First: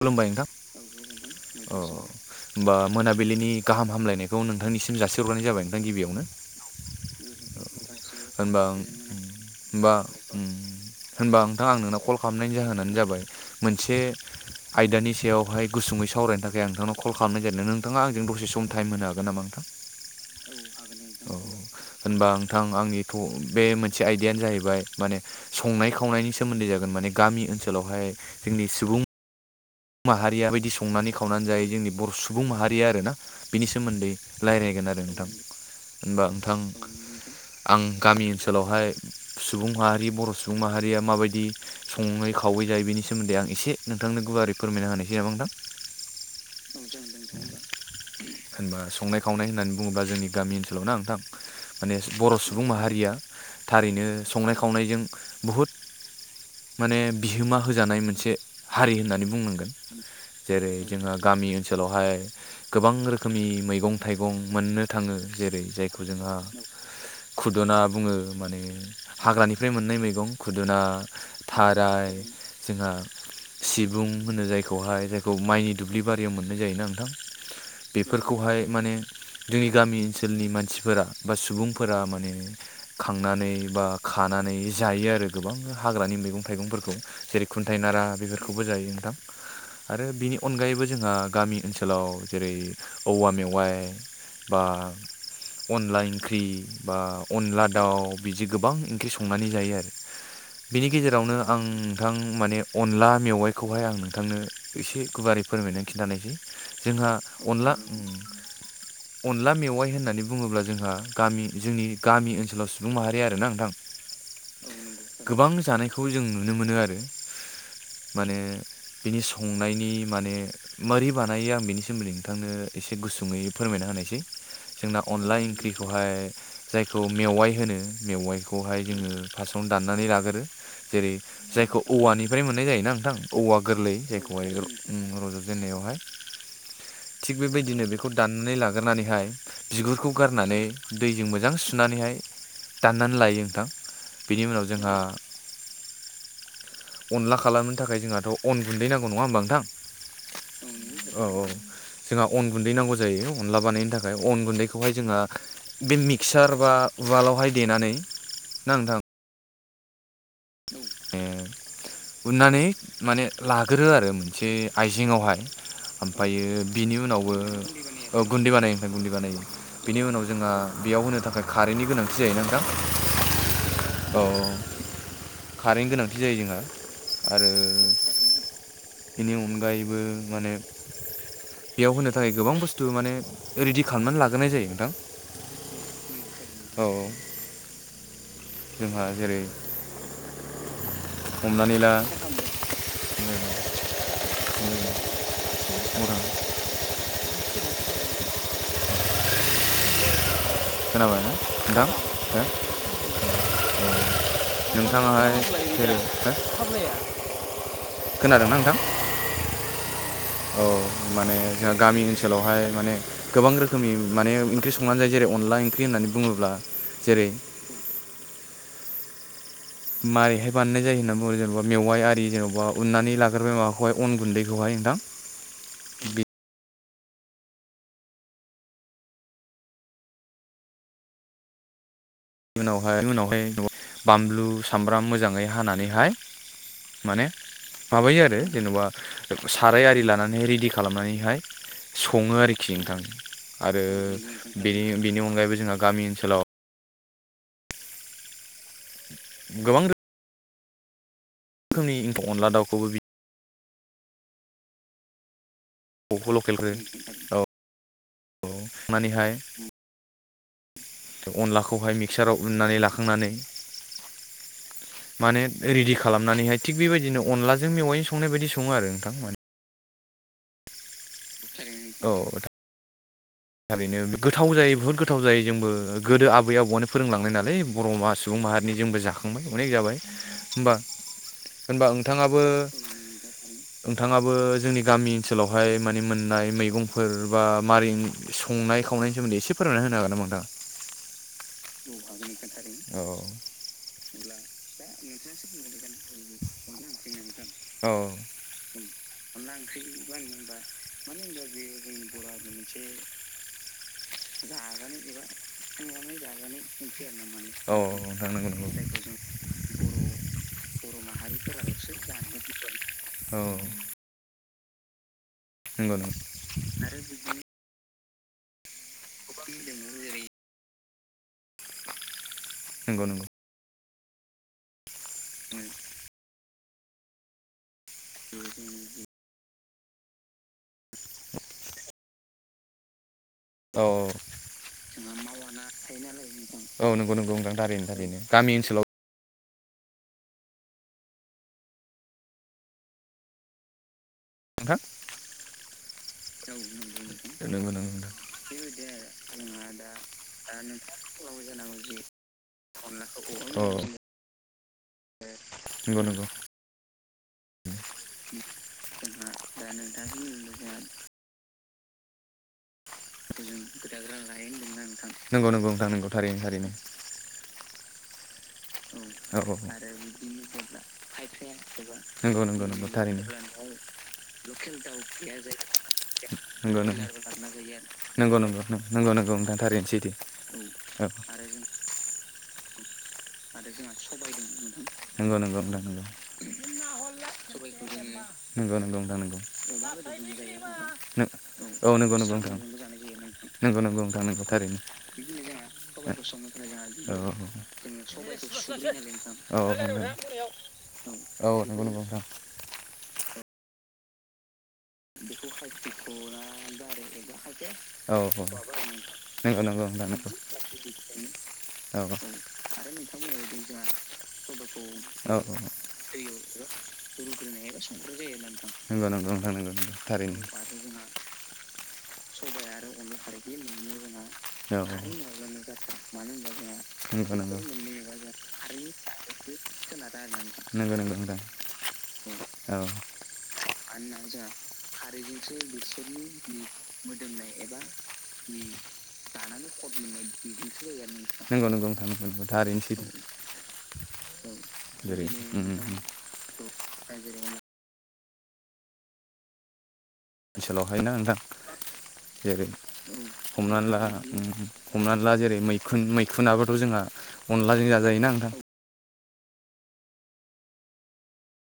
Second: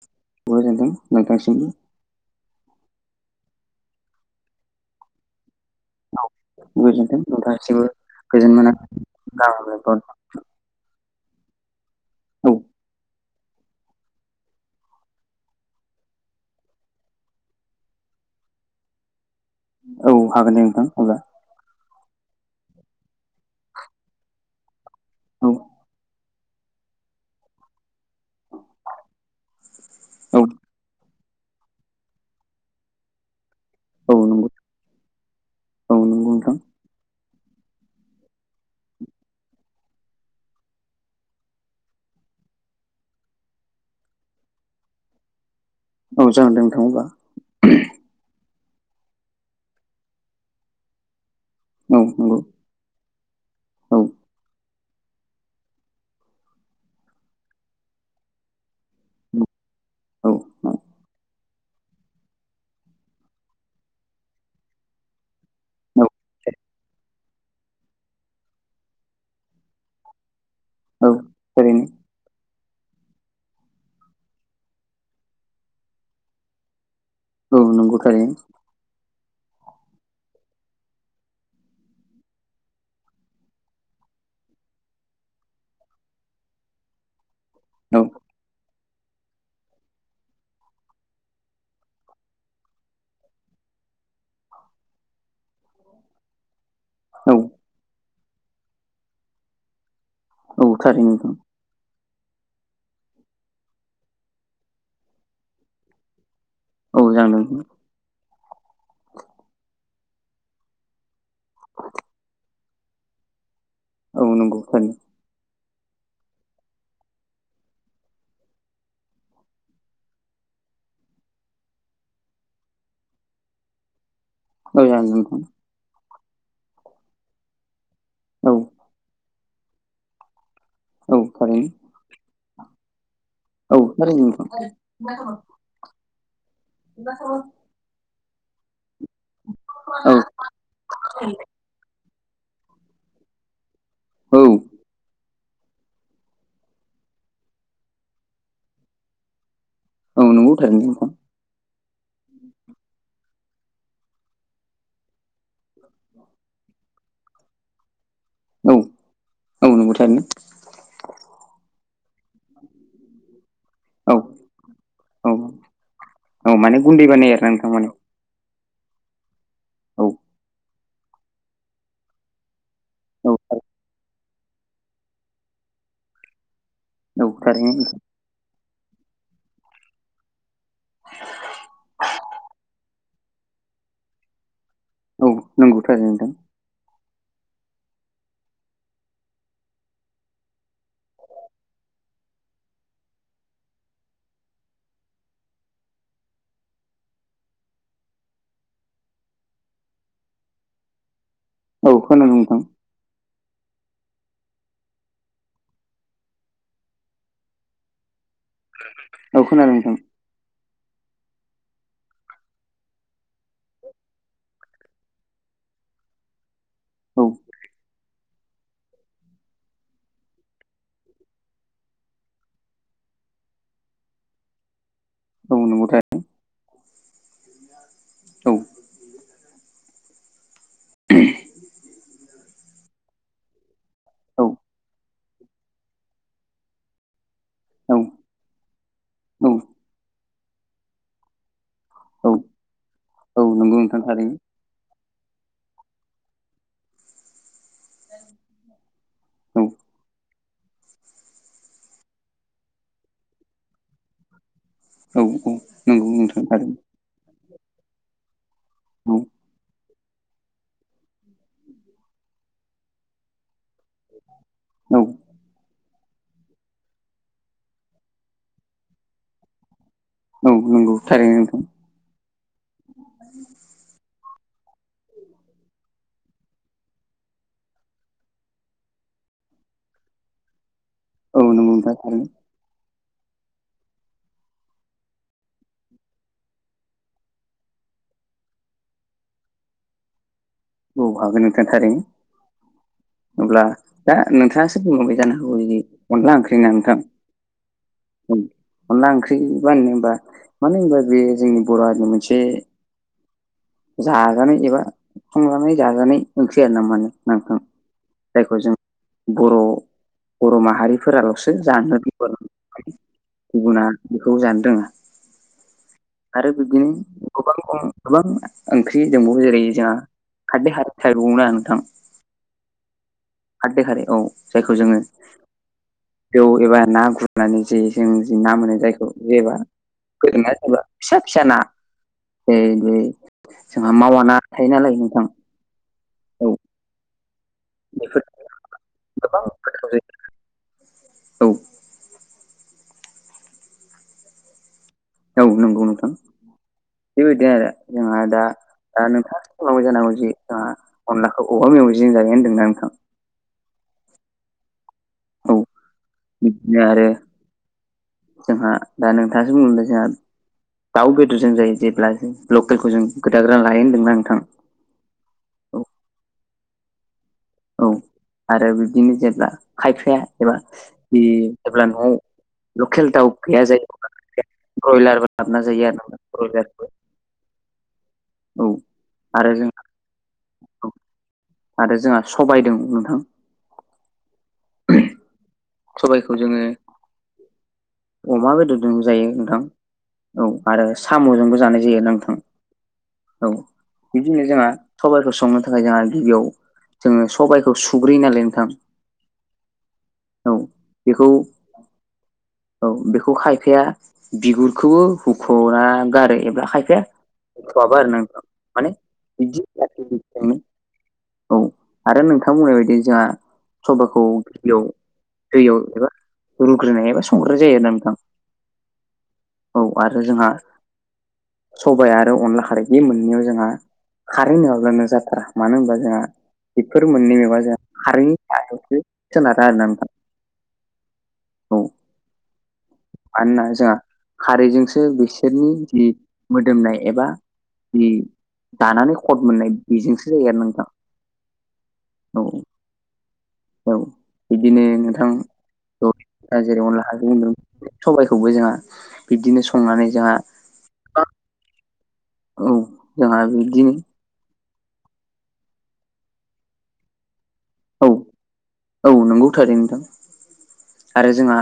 खुलुमबाय नोंथां। बो गोजोन्थों नोंथांसिमबो औ होमबा मोनाबिलिनि गाहाम हामलायनायखौ नोंथांनिसि म जासि हरग्राय जाबाय नोंथां गिबियावनो। गोजोन्थों नोंथांसिमबो गोजोन होनबा मोना उङ होनबा गाहाम हामलायनायखौ उम होनबा नोंथां आं नोंनाव कल औ खालामनायनि जाहोनानो जाबाय मोनसे आयदानि सायावहाय गुसुङै सावरायनो थाखाय आ नोंथांनाव कल खालामनाय जादों नोंथाङा आंजों दसे सम टाइम होनो हागोन नामा नोंथां? औ हागोन दे नोंथां अब्ला औ औ होनबा नोंथां आंनि थ बे मोनसे आयदियानो जाहैबाय माने औ संनाय खावनायनि सोमोन्दै जागोन माने गामि ओनसोलावहाय जोंनि सुबुं औ माहारिया बायदि संनानै खावनानै जायो जोंनि बर' सुबुं माहारिया आरो ना। बिनि सोमोन्दै औ नंगौ रायज्लायगोन आरो नोंथां। औ होनबा नंगौ नोंथां आं गामि ओनसोलावहाय सुबुं माहारि बर' सुबुं माहारिया माबायदि सङै खावै जायो बिनि सोमोन्दै आं एसे नोंथांनो गुवारै फोरमायना होनायसै नामा नोंथां? औ जागोन दे नोंथां अब्ला होनबा संनाय खावनाय होननानै बुङोब्ला जोंनि गामि ओनसोलावना ओंथां माने औ बर' नंगौ सुबुं माहारिया औ थारैनो संनाय खावनायजों बुहुद माने बिहोमा होजानाय मोनसे हारि होननानै बुंनांगोन औ जेरै जोंहा गा गामि ओनसोलावहाय गोबां रोखोमनि मैगं थाइगं मोननो थाङो जेरै जायखौ जोंहा खुदुना बुङो माने हाग्रानिफ्राय मोननाय मैगं खुदुना थारैनो थाराय जोंहा सिबुं होनो जायखौहाय जायखौ माइनि दुब्लि बारियाव मोननाय जायोना ओंथां औ नंगौ थारैनो बेफोरखौहाय माने जोंनि गामि ओनसोलनि मानसिफोरा बा सुबुंफोरा माने खांनानै बा खानानै जायो आरो गोबां हाग्रानि मैगं थाइगंफोरखौ जेरै औ खुन्थाइनारा बेफोरखौबो जायो ओंथां आरो बिनि अनगायैबो जोंहा गामि ओनसोलाव जेरै औवा मेवाइ बा अनलाइ ओंख्रि बा औ अनला दाउ बिदि गोबां ओंख्रि संनानै जायो आरो। औ बिनि थारैनो नोंथां गेजेरावनो आं नोंथां माने अनला मेवाइखौहाय आङो थांनो एसे गुवारै फोरमायनानै खिन्थानायसै औ जोंहा जागोन दे अनला नोंथां अनला मेवाइ होननानै बुङोब्ला जोंहा गामि जोंनि गामि ओनसोलाव सुबुं माहारि आरोना ओंथां औ नोंगौ थारैनो। गोबां जानायखौ जों नुनो मोनो आरो माने बिनि संनायनि माने मारै बानायो आं बिनि सोमोन्दै नोंथांनो एसे गुसुङै फोरमायना होनायसै। औ जोंना जागोन दे नोंथां अनलाइ ओंख्रिखौहाय जायखौ मेवाइ होनो। औ मेवाइखौहाय जोङो फार्स्टआवनो दाननानै लागोरो जेरै औ थारैनो जायखौ औवानिफ्राय मोननाय जायोना ओनथां औवा औ गोरलै थारैनो नोंथां जायखौहाय उम रज'जेनन्नायावहाय थिग बेबायदिनो बेखौ दाननानै लाग्रोनानैहाय बिगुरखौ औ गारनानै दैजों मोजां सुनानैहाय दाननान लायो ओंथां बिनि औ उनाव जोंहा अनला खालामनो थाखाय जोंहाथ' अन गुन्दै नांगौ नङा होमबा ओंथां? औ नंगौ थारैनो नोंथां औ औ जोंहा अन गुन्दै नांगौ जायो अनला बानायनो थाखाय अन गुन्दैखौहाय जोंहा बि मिक्सार बा उवालावहाय देनानै ना औ नांथां? औ नोंगौ थारैनो। ए उननानै माने लागोरो आरो औ मोनसे औ आइजेेंआवहाय औ ओमफायो माने बिनि गुन्दै बानायो उनावबो आरोना नोंथां माने औ गुन्दै बानायनि ओमफाय गुन्दै बानायो बिनि औ उनाव जोंहा बेयाव होनो थाखाय खारैनि गोनांथि जायोना ओंथां? औ औ औ खारैनि गोनांथि जायो जोंहा औ आरो थारैनो नोंथां बिनि अनगायैबो माने बेयाव होनो थाखाय गोबां बुस्थु माने रेडि खालामनान लाग्रोनाय जायो नोंथां। औ नोंगौ थारैनो थां। औ जोंहा जेरै हमनानै ला [unintelligible] अरा खोनाबाय ना दा औ खोनादों [unintelligible] नोंथां नोंथाङाहाय ओ नोंथां खोनादोंना नोंथां औ खोनादों नोंथां। औ माने जोंहा गामि ओनसोलावहाय माने गोबां रोखोमनि माने ओंख्रि संनानै जायो जेरै अनला ओंख्रि होननानै बुङोब्ला औ जेरै मायैहाय बानायनाय जायो होनना बुङो जेनेबा मेवाइ आरि जेनबा उननानै लाग्रोबाय माबाखौहाय अन गुन्दैखौहाय नोंथां औ नंगौ थाय बिनि औ [unintelligible] उनावहाय उनावहाय बामलु सामब्राम मोजाङै। हानानैहाय माने औ माबायो आरो जेन'बा साराय आरि लानानैहाय रेडि खालामनानैहाय औ सङो आरोखि नोंथां औ नंगौ आरो नोंथां थारैनो बेनि बेनि अनगायैबो जोंहा गामि ओनसोलाव [inaudible] औ गोबां रो रोखोमनि अनला दाउखौबो बि औ औ नोंगौ बेखौ नोंथां थारैनो। औ मानेहाय अनलाखौहाय मिक्साराव उन्नानै लाखांनानै औ माने रेडि खालामनानैहाय थिग बेबायदिनो अनलाजों मेवायजों संनाय बायदि सङो आरो नोंथां माने औ नोंगौ थारैनो नोंथां। औ [inaudible] ओरैनो गोथाव जायो बुहुद गोथाव जायो जोंबो गोदो आबै आबौआनो फोरोंलांनाय नालाय बर मास सुबुं माहारिनि जोंबो जाखांबाय अनेक जाबाय होमबा औ नंगौ होनबा नोंथां थारैनो ओंथाङाबो ओंथाङाबो जोंनि गामि ओनसोलावहाय माने मोननाय मैगंफोर बा मारै संनाय खावनायनि सोमोन्दै एसे फोरमायना होनो हागोन नोंथां औ हागोन नोंथां थारैनो औ अब्ला दा नोंथाङा एसे बुंलांबाय जानो हागौ जेरै अनला ओंख्रिना नोंथां औ अनला ओंख्रि मानो होनबा औ मानो होनबा बे जोंनि बर' हारिनि मोनसे [unintelligible] जाजानाय एबा संनानै जाजानाय ओंख्रि आरो ना मानो ना नोंथां नोंथां नंगौ जायखौ नंगौ जों बर' बर' माहारिफोरालसो जानो [unintelligible] औ गुबुना बेखौ जानो रोङो नोंगौ नों आरो बिब्दिनो गोबां अर गोबां ओंख्रि दंबावो जेरै जोंहा [unintelligible] नोंगौ नों खारदै खारै औ जायखौ जोङो उम जौ एबा ना गुरनानै जायो जोंनिजों ना मोनो जायखौ एबा गोदोना थाबा फिसा फिस ना [unintelligible] औ जोंहा मावान थायो नालाय नोंथां औ नंगौ नंगौ नोंथां थारै नोंथां बेनो बेफोर गामि ओनसोलाव [unintelligible] नोंथां औ नंगौ नोंथां। बेबायदि [unintelligible] जोंहा दा आरो दा नोंथाङा जों सिगाङाव जानांगौ जि जोंहा दा अनलाखौ औवा मेवाइजों जायो होनदोंना नोंथां औ औ नोंगौ नोंगौ। आरो जोंहा दा नोंथाङासो बुंदों जोंहा दाउ बेदर। जों जायो जेब्ला लकेलखौ जों गोदाग्रोना लायो होनदोंना नोंथां। नोंगौ नोंगौ नोथां औ थारैनो थारैनो। औ। आरो बिदिनो औ जेब्ला औ खायफाया एबा बे जेब्ला न'आव। नंगौ नंगौ नंगौ थारैनो लखेल्थााव गैया जायो ब्रयलारबो लाबोना जायो आरो नामा नंगौ ब्रयलारबो। नंगौ नंगौ नंगौ औ नंगौ नंगौ आरो नोंथां जों थाारनोसैथो औ। आरो जोंहा सबायदों नोंथां। नोंगौ नोंगौ नोंगौ सबायखौ जोङो अमा नोंगौ बेदरजों नोंथां जायो नोंगौ। औ आरो साम'जोंबो जानाय जायोना नंगौ नंगौ नोंथां। औ नंगौ नंगौ नोंथां बिदिनो नंगौ जोंहा थारैनो बिदिनो सबाइखौ संनो थाखाय जोंहा गिबियाव जोङो सबाइखौ सुग्रोयो नालाय नोंथां औ औ औ नोंगौ बेखौ नोंगौ नोंथां। औ बेखौ खायफाया बिगुरखौबो हुख'ना गारो एब्ला खायफाया हुख'आबो आरोना माने बिदि नोंगौ नोंगौ औ आरो नोंथां नोंथां बुंनाय बायदि जोंहा नोंगौ। सबाइखौ औ गिबियाव औ दैयाव एबा औ। रुग्रोनाय एबा सं नोगौ नोंगौ नोंथांं नोंगौ। औ आरो जोंहा सबाय आरो अनला खारै बे मोन्नैयाव जोंहा खारै औ नंगौ नङाब्लानो जाथारा। नंगौ नंगौ नोंथां औ मानो होमबा जोंहा बेफोर नंगौ मोन्नै नंगौ मेगंआ नोंथां जों खारैनि सायावसो सोनारा आरोना नोंथां। [inaudible] नोंगौ नोंगौ नोंथां औ औ। मानोना जोंहा खारैजोंसो बिसोरनि जि मोदोमनाय एबा जि दानानै खद मोननाय बेजोंसो जायो आरो नोंथां नोंगौ नोंगौ नोंथां औ [inaudible] थारैनो सैथो। औ बिदिनो जेरै नोंथां जेरै अनला खारै [unintelligible] सबायखौबो जोंहा बिबदिनो संनानै जोंहा ओनसोलावहायना नोथां जेरै औ जोंहा बिब्दिनो हमनानै ला हमनानै ला जेरै मैखुन, मैखुनाबोथ' जोंहा अनलाजों औ जाजायोना नोंथां। औ नोंगौ थारैनो नोंथां। आरो जोंहा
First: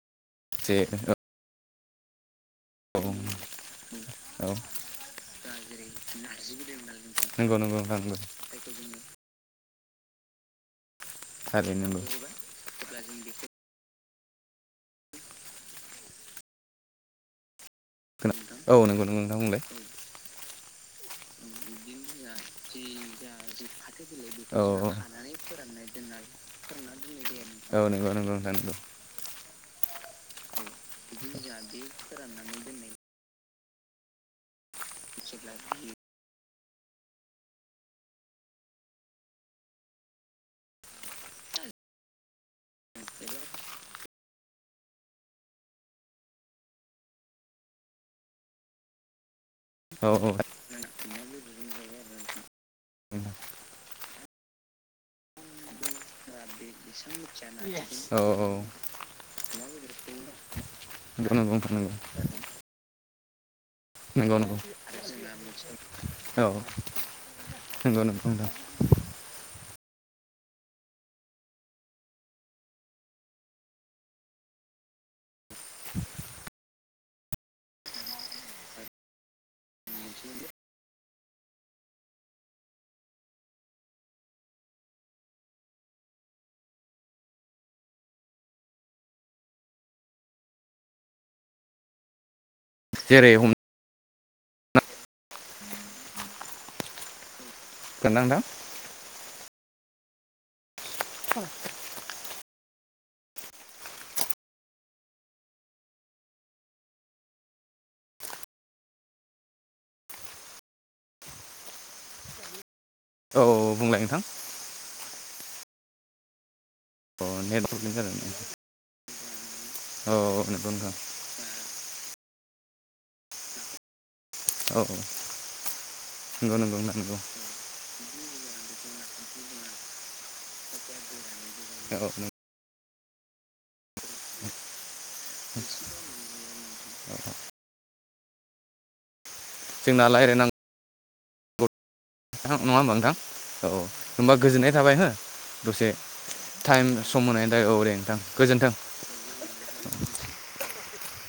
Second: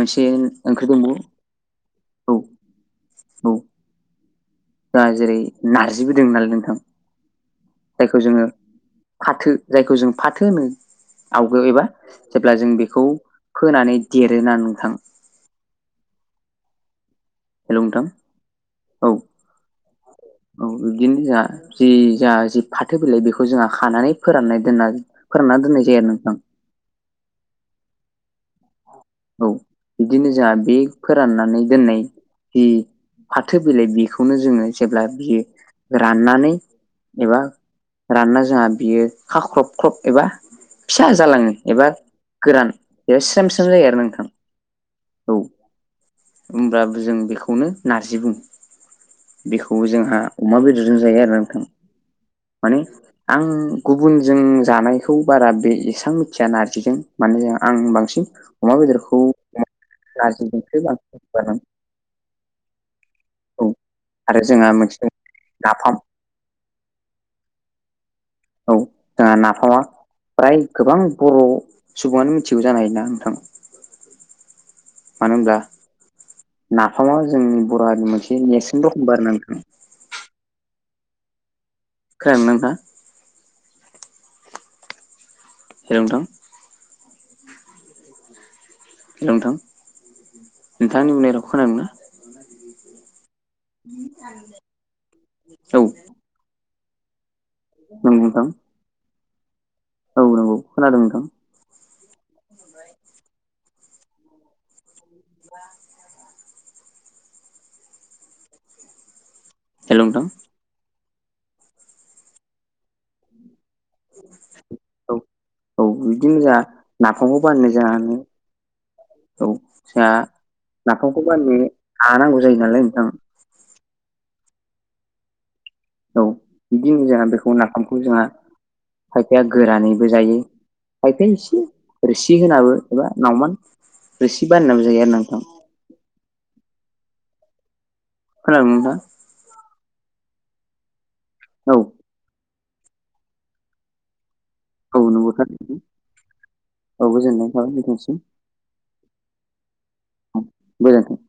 मोनसे जे ओंख्रि दंबो औ औ। औ दा जेरै नार्जिबो दोङो नालाय नोंथां नोंगौ नोंगौ नोंथां नोंगौ। जायखौ जोङो फाथो जायखौ जों फाथो होनो आवगो एबा थारैनो नंगौ जेब्ला जों बेखौ फोनानै देरोना नोंथां हेलौ नोंथां। औ नोंगौ नों नोंथांमोन बुंलाय। औ बिदिनो जा जि जा जि फाथो बिलाइ बेखौ जोंहा खानानै फोराननाय दोनना फोरानना दोननाय जायो आरो नोंथां। औ नोंगौ नोंगौ नोंथां नोंगौ। औ बिदिनो जोंहा बे बिदिनो जोंहा फोराननानै बे दोननाय फोराननानै जि दोननाय फाथो बिलाइ बिखौनो जोङो जेब्ला बियो राननानै एबा रानना जोंहा बियो खाख्रब ख्रब एबा फिसा जालाङो एबा गोरान बे स्रेमस्रेम जायो। [unintelligible] औ होनब्ला जों बेखौनो नार्जि बुङो। बेखौबो औ जोंहा अमा बेदरजों जायो आरोना नोंथां। माने आं गुबुनजों जानायखौ बारा बे एसबां जा नारजिजों माने आं औ बांसिन औ अमा बेदरखौ नारजिजोंसो बांसिन [unintelligible] औ नंगौ आरो नंगौ जोंहा मोनसे नाफाम औ नंगौ नंगौ नोंथां औ जोंहा नाफामा? फ्राय गोबां बर' सुबुङानो मिथिगौ जानायना नोंथां। मानो होनब्ला नाफामा जोंनि बर' हारिनि मोनसे नेर्सोन दखमबार ना नोंथां। खोनादोंना नोंथाङा? हेलौ नोंथां? हेल' नोंथां नोंथाङा आंनि बुंनाय रावखौ खोनादोंना? जेरै [unintelligible] औ नंगौ नोंथां [unintelligible] औ नंगौ खोनादों नोंथां [inaudible] बा [inaudible] हेल' नोंथां? औ औ बुंलाय नोंथां [unintelligible] औ जोंहा अ नाफामखौ नेट प्रब्लेम जादों बानायनो हा औ नंगौ नोंथां नांगौ जायो नालाय नोंथां? औ औ नंगौ [unintelligible] नंगौ नोंथां नंगौ ओंखामखौ जोंहा खायफाया गोरानैबो जायो। खायफाया एसे औ रोसि होनाबो एबा नावमान रोसि बानायनाबो जायो आरो ना नोंथां। [inaudible] खोनादोंना नोंथां जोंना रायज्लायनांगौ औ खोनादों नङा होमबा नोंथां? औ होमबा गोजोननाय थाबाय हो। औ नंगौ थारैनो। दसे टाइम औ सम गोजोननाय होनायनि थाखाय थाबाय औ दे नोंथांसिम नोंथां। गोजोन्थों। गोजोन्थों।